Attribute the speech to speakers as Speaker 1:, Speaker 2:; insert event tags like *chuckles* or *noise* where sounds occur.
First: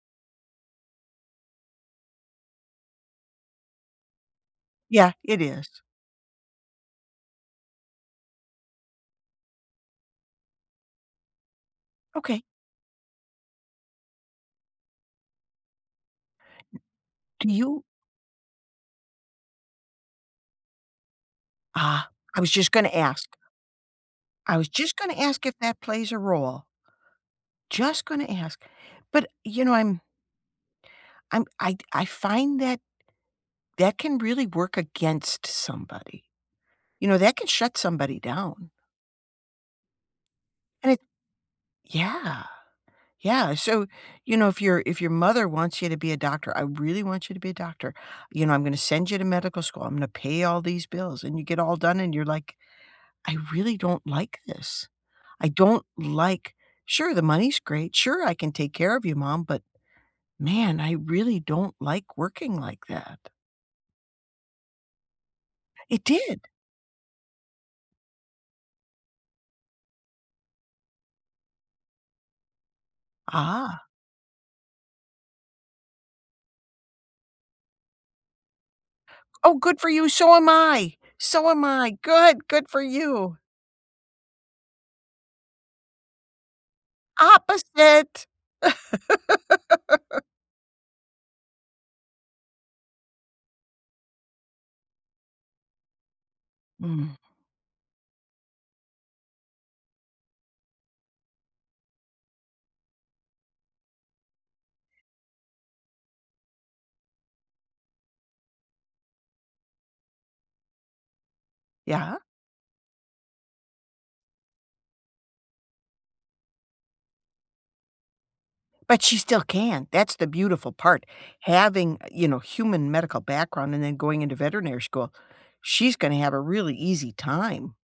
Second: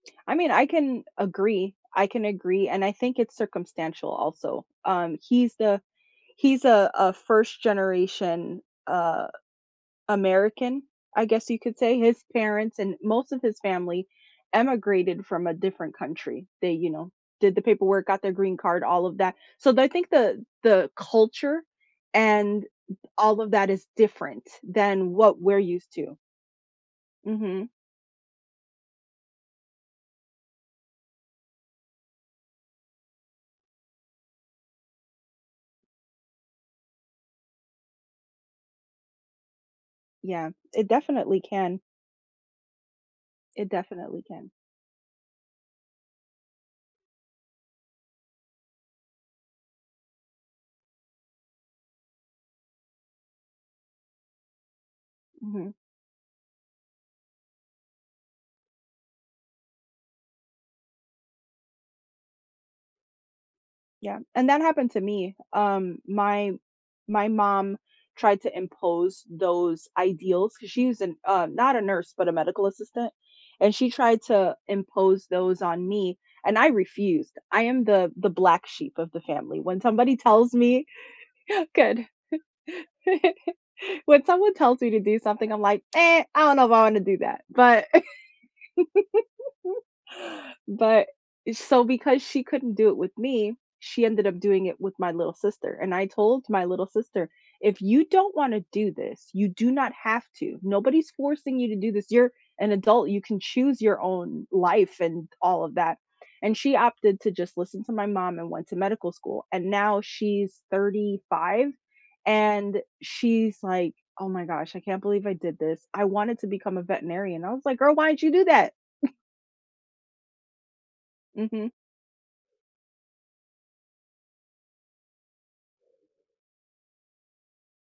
Speaker 1: I mean, I can agree, I can agree, and I think it's circumstantial, also,
Speaker 2: Yeah,
Speaker 1: um,
Speaker 2: it
Speaker 1: he's
Speaker 2: is.
Speaker 1: the he's a a 1st generation, uh, American, I guess you could say, his
Speaker 2: Okay.
Speaker 1: parents and most of his family emigrated from a different country. They, you know,
Speaker 2: Do
Speaker 1: did the
Speaker 2: you
Speaker 1: paperwork, got their green card, all of that, so, th I think the the culture
Speaker 2: Ah, I was
Speaker 1: and
Speaker 2: just gonna ask.
Speaker 1: all of that is different
Speaker 2: I was just
Speaker 1: than
Speaker 2: gonna
Speaker 1: what
Speaker 2: ask if
Speaker 1: we're
Speaker 2: that
Speaker 1: used
Speaker 2: plays a
Speaker 1: to.
Speaker 2: role.
Speaker 1: Mhm.
Speaker 2: Just gonna ask. But, you know, I'm I'm I'd I find that, that can really work against somebody. You know, that can shut somebody down.
Speaker 1: Yeah, it
Speaker 2: And it
Speaker 1: definitely can.
Speaker 2: yeah! Yeah,
Speaker 1: It
Speaker 2: so,
Speaker 1: definitely
Speaker 2: you know,
Speaker 1: can.
Speaker 2: if your if your mother wants you to be a doctor, "I really want you to be a doctor," you know, "I'm gonna send you to medical school, I'm gonna pay all these bills," and you get all done and you're like, "I really don't like this, I
Speaker 1: Mhm.
Speaker 2: don't like sure, the money's great, sure, I can take care of you, mom, but, man! I really don't like working like that."
Speaker 1: Yeah. And that happened to me, um,
Speaker 2: It did!
Speaker 1: my my mom tried to impose those ideals, 'cause she was a n uh, not a nurse, but a medical assistant, and
Speaker 2: Ah.
Speaker 1: she tried to impose those on me, and I refused. I am the the black sheep of the
Speaker 2: Oh,
Speaker 1: family,
Speaker 2: good
Speaker 1: when
Speaker 2: for you!
Speaker 1: somebody
Speaker 2: So am
Speaker 1: tells me
Speaker 2: I! So am
Speaker 1: *chuckles*
Speaker 2: I,
Speaker 1: good,
Speaker 2: good! Good for
Speaker 1: *laughs*
Speaker 2: you!
Speaker 1: when someone tells me to do something, I'm like, *smacks lips* "Meh, I don't know if I wanna do that," but
Speaker 2: Opposite! *laughs*
Speaker 1: *laughs* but eh, so, because she couldn't do it with me, she ended up doing it with my little sister, and I told my little
Speaker 2: Mm.
Speaker 1: sister, "If you don't wanna do this, you do not have to, nobody's forcing you to do this, you're an adult, you can choose your own life and all of that," and she opted to just listen to my mom and went to medical school, and now she's 35,
Speaker 2: Yeah.
Speaker 1: and she's like, "Oh my gosh, I can't believe I did this. I wanted to become a veterinarian." I was like, "Girl, why did you do that?"
Speaker 2: But
Speaker 1: *chuckles*
Speaker 2: she still can, that's the beautiful part,
Speaker 1: Mhm.
Speaker 2: having, eh, you know, human medical background and then going into veterinary school, she's gonna have a really easy time.